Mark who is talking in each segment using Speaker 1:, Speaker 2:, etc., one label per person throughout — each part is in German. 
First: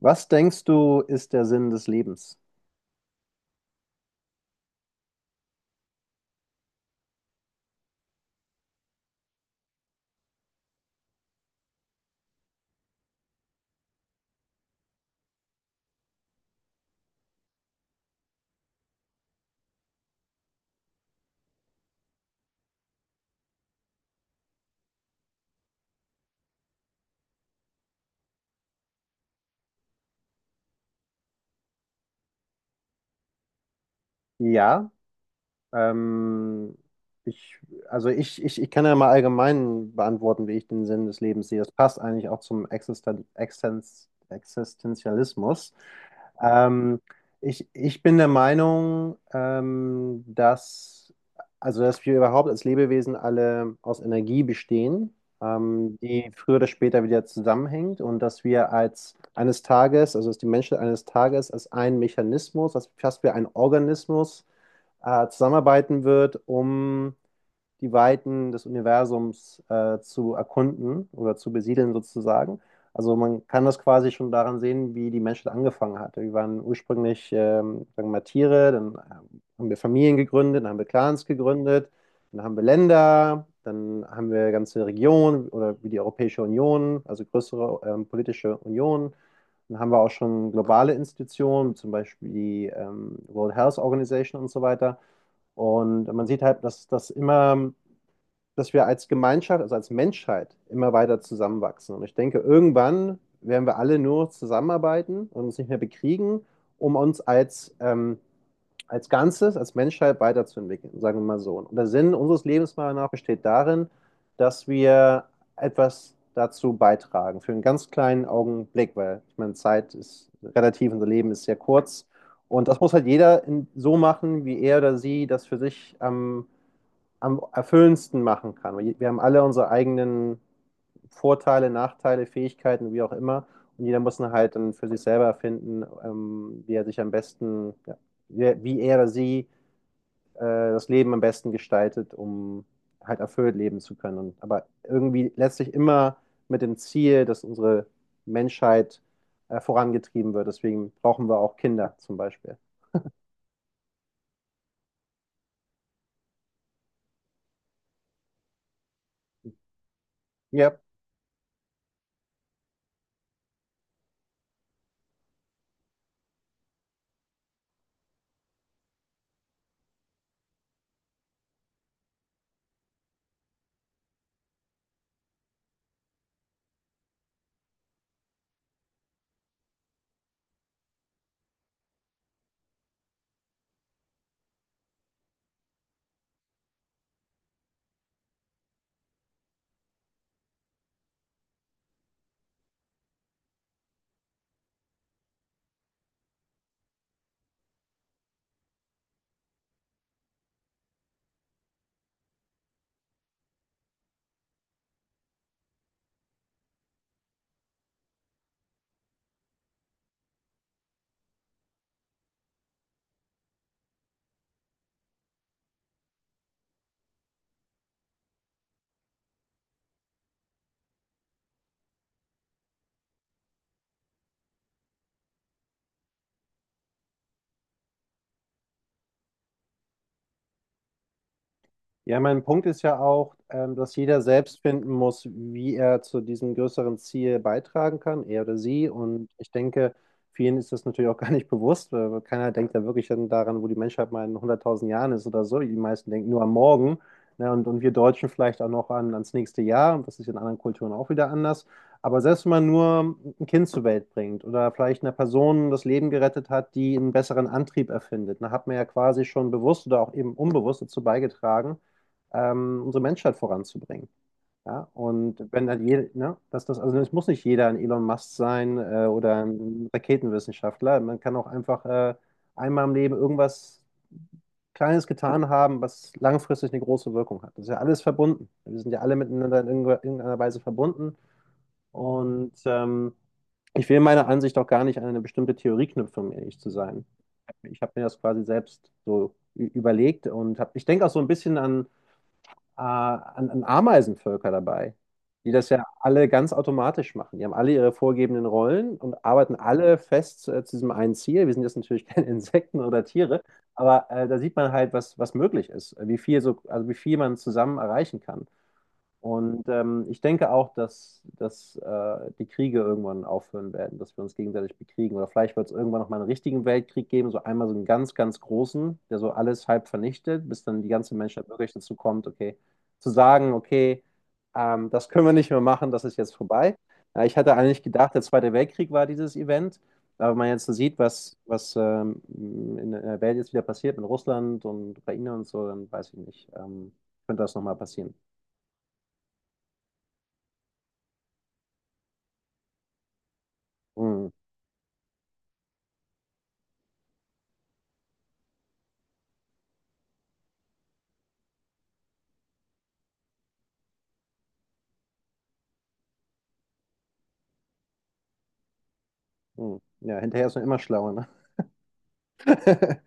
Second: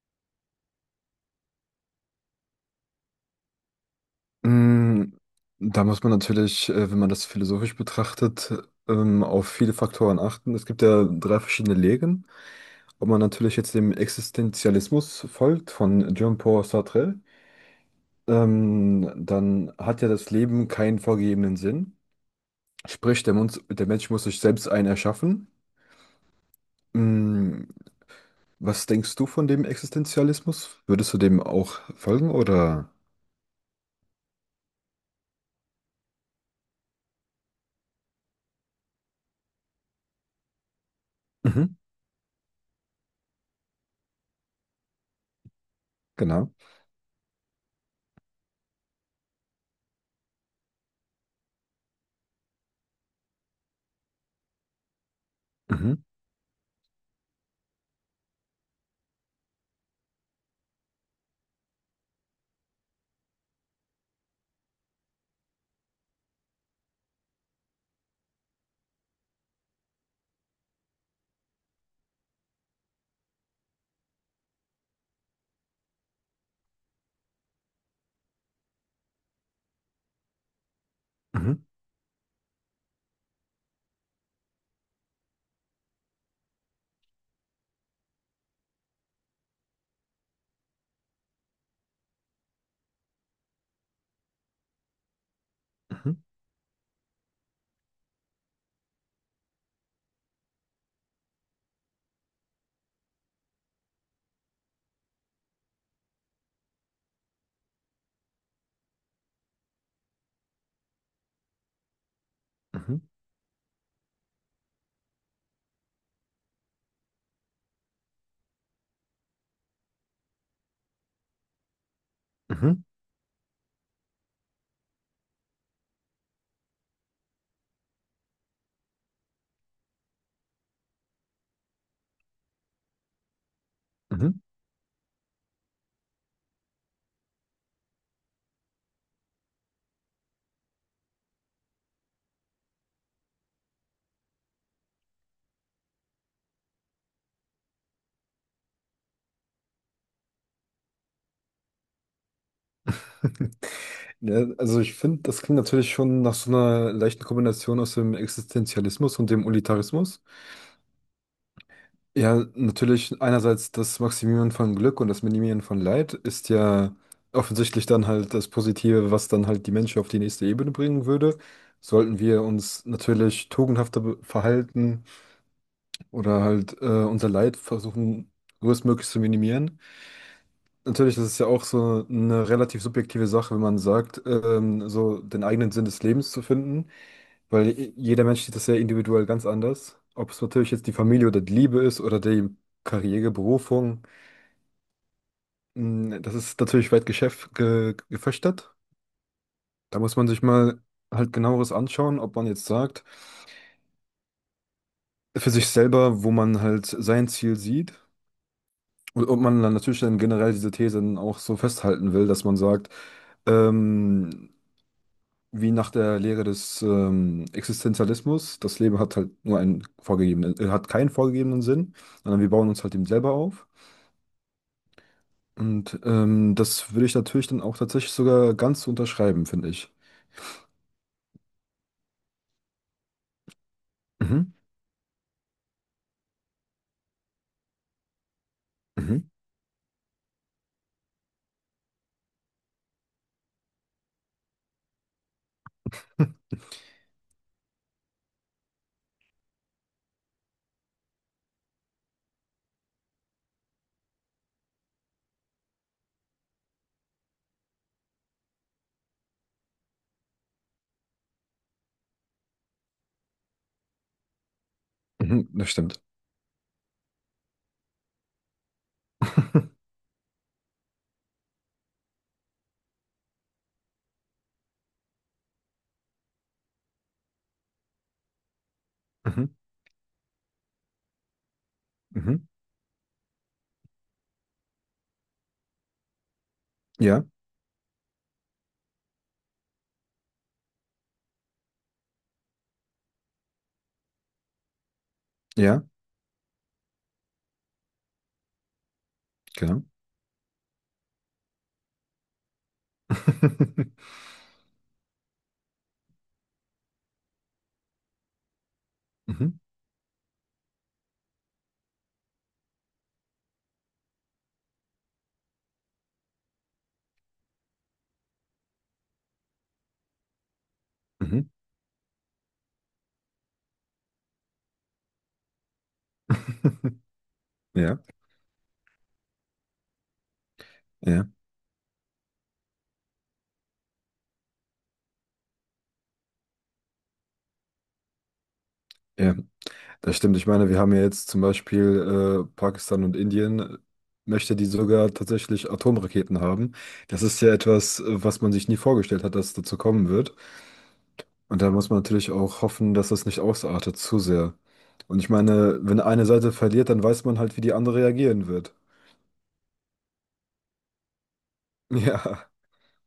Speaker 1: Was denkst du, ist der Sinn des Lebens?
Speaker 2: Mm, Da muss man natürlich, wenn man das philosophisch betrachtet, auf viele Faktoren achten. Es gibt ja drei verschiedene Lehren. Ob man natürlich jetzt dem Existenzialismus folgt von Jean-Paul Sartre, dann hat ja das Leben keinen vorgegebenen Sinn. Sprich, der Mensch muss sich selbst einen erschaffen. Mm, Was denkst du von dem Existenzialismus? Würdest du dem auch folgen oder?
Speaker 1: Ja, ähm, ich, also ich kann ja mal allgemein beantworten, wie ich den Sinn des Lebens sehe. Das
Speaker 2: Mhm,
Speaker 1: passt eigentlich auch zum Existenzialismus.
Speaker 2: genau.
Speaker 1: Ähm, ich bin der Meinung, also dass wir überhaupt als Lebewesen alle aus Energie bestehen,
Speaker 2: Mhm,
Speaker 1: die früher oder später wieder zusammenhängt und dass wir als eines Tages, also dass die Menschen eines Tages als ein Mechanismus, als fast wie ein Organismus zusammenarbeiten wird, um die Weiten des Universums zu erkunden oder zu besiedeln sozusagen. Also man kann das quasi schon daran sehen, wie die Menschheit angefangen hat. Wir waren ursprünglich, sagen wir mal, Tiere, dann haben wir Familien gegründet, dann haben wir Clans
Speaker 2: mhm,
Speaker 1: gegründet, dann haben wir Länder, dann haben wir ganze Regionen oder wie die Europäische Union, also größere politische Unionen. Dann haben wir auch schon globale Institutionen, zum Beispiel die World Health Organization und so weiter. Und
Speaker 2: mhm,
Speaker 1: man sieht halt, dass das immer dass wir als Gemeinschaft, also als Menschheit immer weiter zusammenwachsen. Und ich denke, irgendwann werden wir alle nur zusammenarbeiten und uns nicht mehr bekriegen, um uns als Ganzes, als Menschheit weiterzuentwickeln, sagen wir mal so. Und der Sinn unseres Lebens meiner
Speaker 2: mhm,
Speaker 1: Meinung nach besteht darin, dass wir etwas dazu beitragen, für einen ganz kleinen Augenblick, weil ich meine, Zeit ist relativ, unser Leben ist sehr kurz. Und das
Speaker 2: mhm,
Speaker 1: muss halt jeder so machen, wie er oder sie das für sich am erfüllendsten machen kann. Wir haben alle unsere eigenen Vorteile, Nachteile, Fähigkeiten, wie auch immer. Und jeder muss
Speaker 2: mhm.
Speaker 1: dann halt dann für sich selber erfinden, wie er sich am besten, ja, wie er oder sie das Leben am besten gestaltet, um halt erfüllt leben zu können. Und, aber irgendwie letztlich immer mit dem Ziel, dass unsere Menschheit vorangetrieben wird. Deswegen brauchen wir auch Kinder zum Beispiel.
Speaker 2: Ja, also ich finde, das klingt natürlich schon nach so einer leichten Kombination aus dem Existenzialismus und dem Utilitarismus.
Speaker 1: Ja.
Speaker 2: Ja, natürlich einerseits das Maximieren von Glück und das Minimieren von Leid ist ja offensichtlich dann halt das Positive, was dann halt die Menschen auf die nächste Ebene bringen würde. Sollten wir uns natürlich tugendhafter verhalten oder halt unser Leid versuchen, größtmöglich zu minimieren. Natürlich, das ist ja auch so eine relativ subjektive Sache, wenn man sagt, so den eigenen Sinn des Lebens zu finden. Weil jeder Mensch sieht das ja individuell ganz anders. Ob es natürlich jetzt die Familie oder die Liebe ist oder die Karriere, Berufung, das ist natürlich weit gefächert. Da muss man sich mal halt genaueres anschauen, ob man jetzt sagt, für sich selber, wo man halt sein Ziel sieht. Und ob man dann natürlich dann generell diese These dann auch so festhalten will, dass man sagt, ähm, wie nach der Lehre des Existenzialismus, das Leben hat halt nur einen vorgegebenen, hat keinen vorgegebenen Sinn, sondern wir bauen uns halt eben selber auf. Und das würde ich natürlich dann auch tatsächlich sogar ganz unterschreiben, finde ich.
Speaker 1: Ja, mein Punkt ist ja auch, dass jeder
Speaker 2: Mhm,
Speaker 1: selbst finden muss, wie er zu diesem größeren Ziel beitragen kann, er oder sie.
Speaker 2: mhm.
Speaker 1: Und ich denke, vielen ist das natürlich auch gar nicht bewusst. Weil keiner denkt da wirklich dann daran, wo die Menschheit mal in 100.000 Jahren ist oder so. Die meisten denken nur am Morgen. Ne? Und wir Deutschen vielleicht auch noch ans nächste Jahr. Und das ist in anderen Kulturen auch wieder anders. Aber selbst wenn man nur ein Kind zur Welt bringt oder vielleicht eine Person das Leben gerettet hat, die einen besseren Antrieb erfindet, dann hat man ja quasi schon bewusst oder auch eben unbewusst dazu beigetragen, unsere Menschheit voranzubringen. Ja?
Speaker 2: Hm.
Speaker 1: Und
Speaker 2: Mhm,
Speaker 1: wenn
Speaker 2: das
Speaker 1: dann
Speaker 2: stimmt.
Speaker 1: jeder, ne, dass das, also es muss nicht jeder ein Elon Musk sein oder ein Raketenwissenschaftler. Man kann auch einfach einmal im Leben irgendwas Kleines getan haben, was langfristig eine große Wirkung hat. Das ist ja alles verbunden. Wir sind ja alle
Speaker 2: Mhm,
Speaker 1: miteinander in irgendeiner Weise verbunden.
Speaker 2: mhm,
Speaker 1: Und ich will meiner Ansicht auch gar nicht an eine bestimmte Theorie knüpfen, um ehrlich zu sein.
Speaker 2: ja,
Speaker 1: Ich habe mir das quasi selbst so überlegt und hab, ich denke auch so ein bisschen an an Ameisenvölker dabei, die das
Speaker 2: ja,
Speaker 1: ja alle ganz automatisch machen. Die haben alle ihre vorgegebenen Rollen und arbeiten
Speaker 2: genau.
Speaker 1: alle fest zu diesem einen Ziel. Wir sind jetzt natürlich keine Insekten oder Tiere, aber da sieht man halt, was möglich ist, wie viel so, also wie viel man zusammen erreichen kann.
Speaker 2: Mhm,
Speaker 1: Und ich denke auch, dass die Kriege irgendwann aufhören werden, dass wir uns gegenseitig bekriegen. Oder vielleicht wird es irgendwann noch mal einen richtigen Weltkrieg geben, so einmal so einen ganz, ganz großen, der so alles halb vernichtet, bis dann die ganze
Speaker 2: mhm.
Speaker 1: Menschheit wirklich dazu kommt, okay, zu sagen, okay, das können wir nicht mehr machen, das ist jetzt vorbei. Ja, ich hatte eigentlich
Speaker 2: Ja,
Speaker 1: gedacht, der Zweite Weltkrieg war dieses Event, aber wenn man jetzt so sieht,
Speaker 2: ja,
Speaker 1: was in der Welt jetzt wieder passiert mit Russland und Ukraine und so, dann weiß ich nicht, könnte das nochmal passieren.
Speaker 2: ja. Das stimmt, ich meine, wir haben ja jetzt zum Beispiel Pakistan und Indien,
Speaker 1: Mm.
Speaker 2: möchte die sogar tatsächlich Atomraketen haben. Das ist ja etwas, was man sich nie vorgestellt hat, dass es dazu kommen wird. Und da muss man natürlich auch hoffen, dass das nicht ausartet zu sehr. Und ich meine, wenn eine Seite verliert, dann weiß man halt, wie die andere reagieren wird.
Speaker 1: Hm. Ja, hinterher ist man immer schlauer, ne?
Speaker 2: Ja,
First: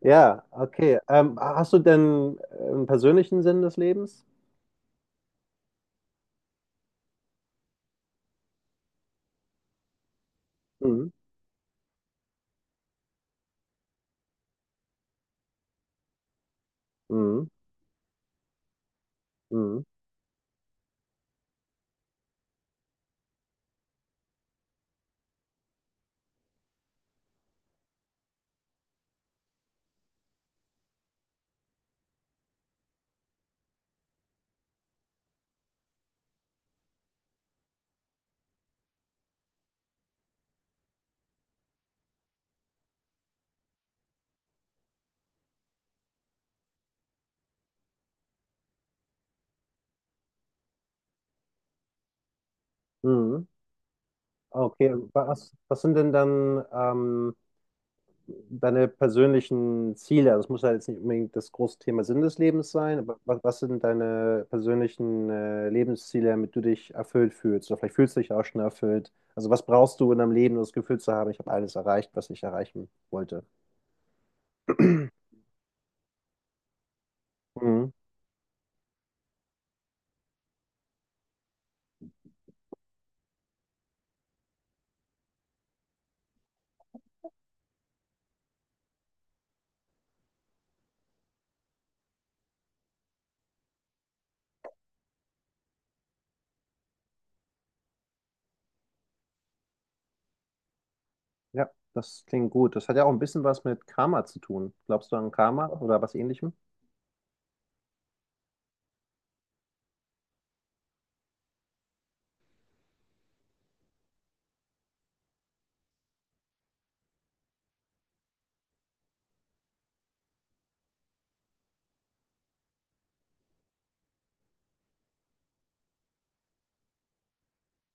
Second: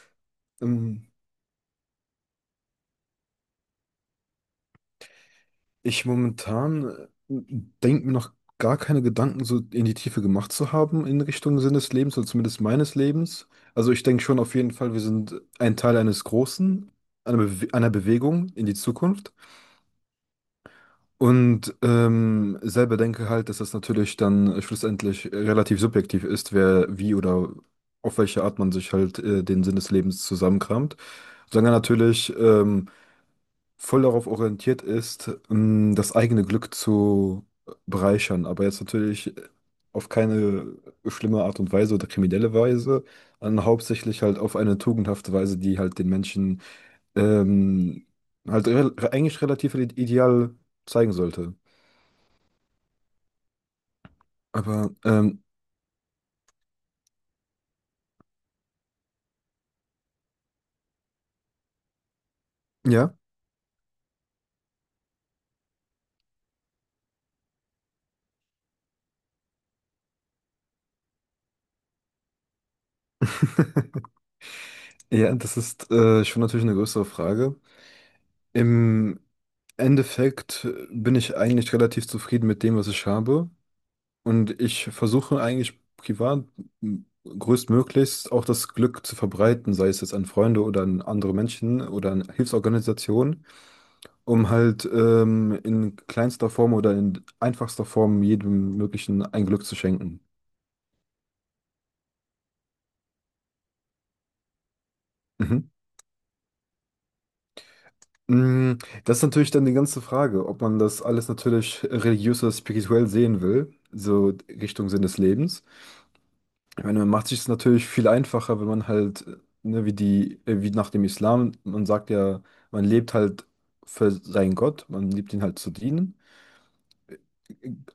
Speaker 1: Ja, okay.
Speaker 2: ähm,
Speaker 1: Hast du denn einen persönlichen Sinn des Lebens?
Speaker 2: ich momentan denke mir noch gar keine Gedanken so in die Tiefe gemacht zu haben
Speaker 1: Mhm.
Speaker 2: in Richtung Sinn des Lebens oder zumindest meines Lebens. Also ich denke schon auf jeden Fall, wir sind ein Teil eines Großen,
Speaker 1: Mhm.
Speaker 2: Einer Bewegung in die Zukunft.
Speaker 1: Mhm.
Speaker 2: Und selber denke halt, dass das natürlich dann schlussendlich relativ subjektiv ist, wer wie oder auf welche Art man sich halt den Sinn des Lebens zusammenkramt. Solange natürlich voll darauf orientiert ist, das eigene Glück zu bereichern, aber jetzt natürlich auf keine schlimme Art und Weise oder kriminelle Weise, sondern hauptsächlich halt auf eine tugendhafte Weise, die halt den Menschen ähm, halt re eigentlich relativ ideal zeigen sollte.
Speaker 1: Mhm. Okay,
Speaker 2: Aber
Speaker 1: was sind denn dann deine persönlichen Ziele? Also es muss ja jetzt nicht unbedingt das große Thema Sinn des Lebens sein,
Speaker 2: ja,
Speaker 1: aber was sind deine persönlichen Lebensziele, damit du dich erfüllt fühlst? Oder vielleicht fühlst du dich auch schon erfüllt. Also was brauchst du in deinem Leben, um das Gefühl zu haben, ich habe alles erreicht, was ich erreichen wollte?
Speaker 2: ja, das ist schon natürlich eine größere Frage.
Speaker 1: Mhm.
Speaker 2: Im Endeffekt bin ich eigentlich relativ zufrieden mit dem, was ich habe. Und ich versuche eigentlich privat größtmöglichst auch das Glück zu verbreiten, sei es jetzt an Freunde oder an andere Menschen oder an Hilfsorganisationen, um halt in kleinster Form oder in einfachster Form jedem möglichen ein Glück zu schenken.
Speaker 1: Ja, das klingt gut. Das hat ja auch ein bisschen was mit Karma zu tun. Glaubst du an Karma
Speaker 2: Mhm.
Speaker 1: oder was Ähnlichem?
Speaker 2: Mm, Das ist natürlich dann die ganze Frage, ob man das alles natürlich religiös oder spirituell sehen will, so Richtung Sinn des Lebens. Ich meine, man macht sich es natürlich viel einfacher, wenn man halt, ne, wie nach dem Islam, man sagt ja, man lebt halt für seinen Gott, man liebt ihn halt zu dienen.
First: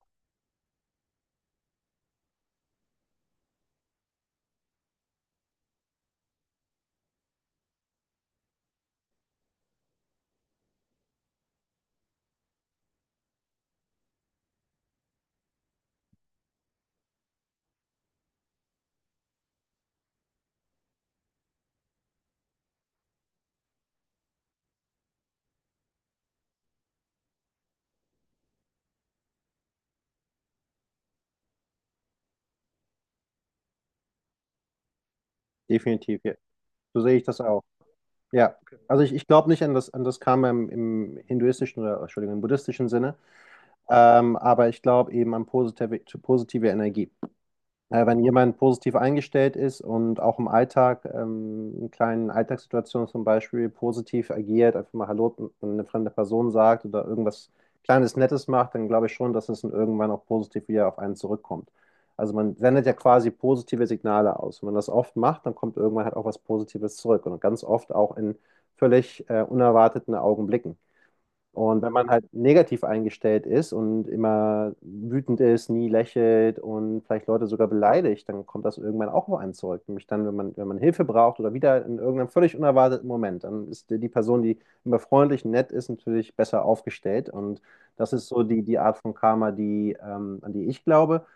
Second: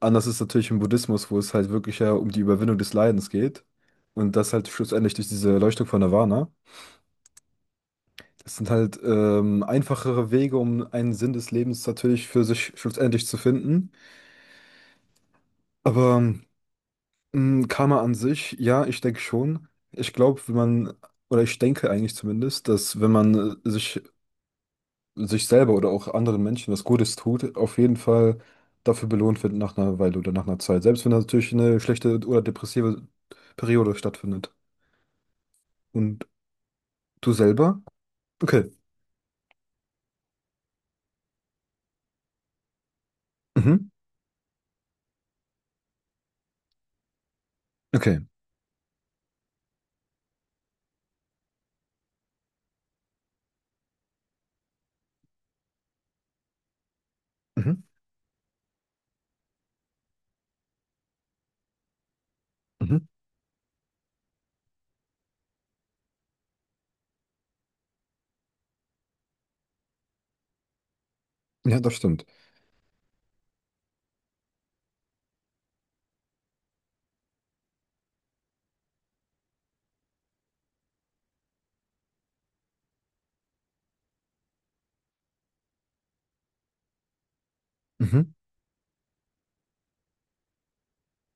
Speaker 2: Anders ist natürlich im Buddhismus, wo es halt wirklich ja um die Überwindung des Leidens geht. Und das halt schlussendlich durch diese Erleuchtung von Nirvana. Das sind halt einfachere Wege, um einen Sinn des Lebens natürlich für sich schlussendlich zu finden. Aber Karma an sich, ja, ich denke schon. Ich glaube, wenn man, oder ich denke eigentlich zumindest, dass wenn man äh, sich, sich selber oder auch anderen Menschen was Gutes tut, auf jeden Fall dafür belohnt wird nach einer Weile oder nach einer Zeit. Selbst wenn natürlich eine schlechte oder depressive Periode stattfindet.
Speaker 1: Definitiv,
Speaker 2: Und
Speaker 1: ja. So sehe ich
Speaker 2: du
Speaker 1: das auch.
Speaker 2: selber?
Speaker 1: Ja,
Speaker 2: Okay.
Speaker 1: also ich glaube nicht an an das Karma im hinduistischen oder, Entschuldigung, im buddhistischen Sinne,
Speaker 2: Mhm.
Speaker 1: aber ich glaube eben an positive Energie. Wenn
Speaker 2: Okay.
Speaker 1: jemand positiv eingestellt ist und auch im Alltag, in kleinen Alltagssituationen zum Beispiel, positiv agiert, einfach mal Hallo an eine fremde Person sagt oder irgendwas
Speaker 2: Mhm.
Speaker 1: Kleines Nettes macht, dann glaube ich schon, dass es dann irgendwann auch positiv wieder auf einen zurückkommt. Also man sendet ja
Speaker 2: Mhm.
Speaker 1: quasi positive Signale aus. Wenn man das oft macht, dann kommt irgendwann halt auch was Positives zurück und ganz oft auch in völlig unerwarteten Augenblicken.
Speaker 2: Ja,
Speaker 1: Und wenn
Speaker 2: das
Speaker 1: man halt
Speaker 2: stimmt.
Speaker 1: negativ eingestellt ist und immer wütend ist, nie lächelt und vielleicht Leute sogar beleidigt, dann kommt das irgendwann auch auf einen zurück. Nämlich dann, wenn man Hilfe braucht oder wieder in irgendeinem völlig unerwarteten Moment, dann ist die Person, die immer freundlich, nett ist, natürlich besser aufgestellt. Und das ist
Speaker 2: Mhm.
Speaker 1: so die Art von Karma, an die ich glaube.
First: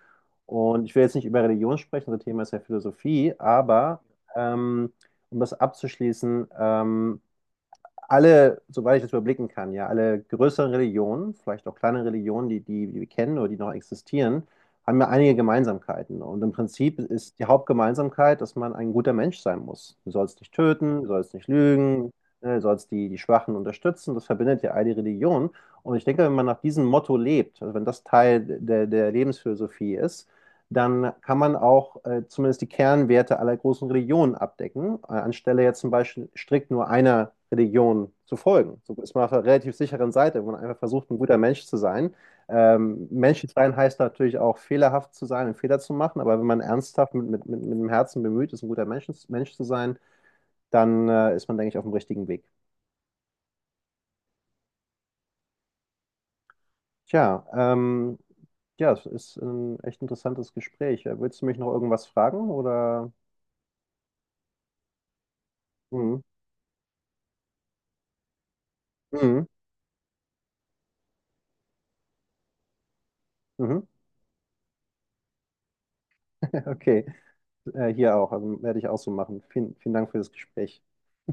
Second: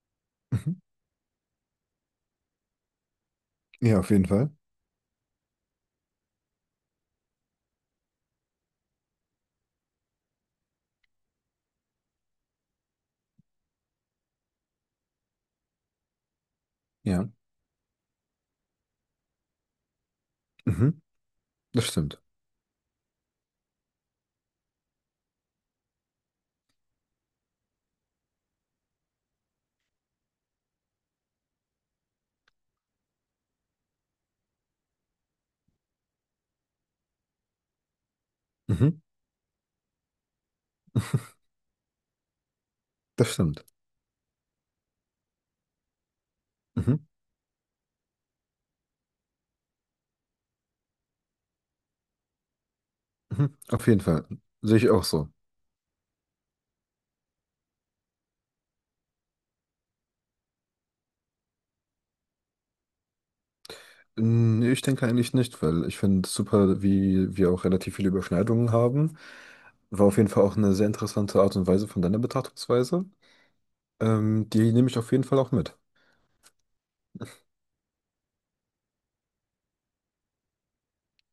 Speaker 2: Mhm.
Speaker 1: Und ich will jetzt nicht über Religion sprechen, das Thema ist ja Philosophie,
Speaker 2: Ja,
Speaker 1: aber
Speaker 2: auf jeden Fall.
Speaker 1: ähm, um das abzuschließen, alle, soweit ich das überblicken kann, ja, alle größeren Religionen, vielleicht auch kleine Religionen, die wir kennen oder die noch existieren, haben ja einige Gemeinsamkeiten. Und im Prinzip
Speaker 2: Ja.
Speaker 1: ist die Hauptgemeinsamkeit, dass man ein guter Mensch sein muss. Du sollst nicht
Speaker 2: Mhm.
Speaker 1: töten, du sollst nicht
Speaker 2: Das
Speaker 1: lügen,
Speaker 2: stimmt.
Speaker 1: ne, du sollst die Schwachen unterstützen. Das verbindet ja all die Religionen. Und ich denke, wenn man nach diesem Motto lebt, also wenn das Teil der Lebensphilosophie ist, dann kann man auch zumindest die Kernwerte aller großen Religionen abdecken, anstelle jetzt zum Beispiel strikt nur einer Religion zu folgen. So
Speaker 2: Mhm.
Speaker 1: ist man auf einer relativ sicheren Seite, wenn man einfach versucht, ein guter Mensch zu sein.
Speaker 2: Das
Speaker 1: Mensch zu
Speaker 2: stimmt.
Speaker 1: sein heißt natürlich auch, fehlerhaft zu sein und Fehler zu machen, aber wenn man
Speaker 2: Mhm.
Speaker 1: ernsthaft mit dem Herzen bemüht ist, ein guter Mensch zu sein, dann ist man, denke ich, auf dem richtigen Weg.
Speaker 2: Mhm. Auf jeden Fall. Sehe ich auch so.
Speaker 1: Tja, ja, es ist ein echt interessantes Gespräch. Willst du mich noch irgendwas fragen oder?
Speaker 2: Nee, ich denke eigentlich nicht, weil ich
Speaker 1: Mhm.
Speaker 2: finde super, wie wir auch relativ viele Überschneidungen haben.
Speaker 1: Mhm.
Speaker 2: War auf jeden Fall auch eine sehr interessante Art und Weise von deiner Betrachtungsweise.
Speaker 1: Mhm.
Speaker 2: Die nehme ich auf jeden Fall auch mit.
Speaker 1: Okay, hier auch. Also werde ich auch so machen. Vielen, vielen Dank für das Gespräch.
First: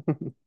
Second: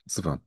Speaker 2: Super.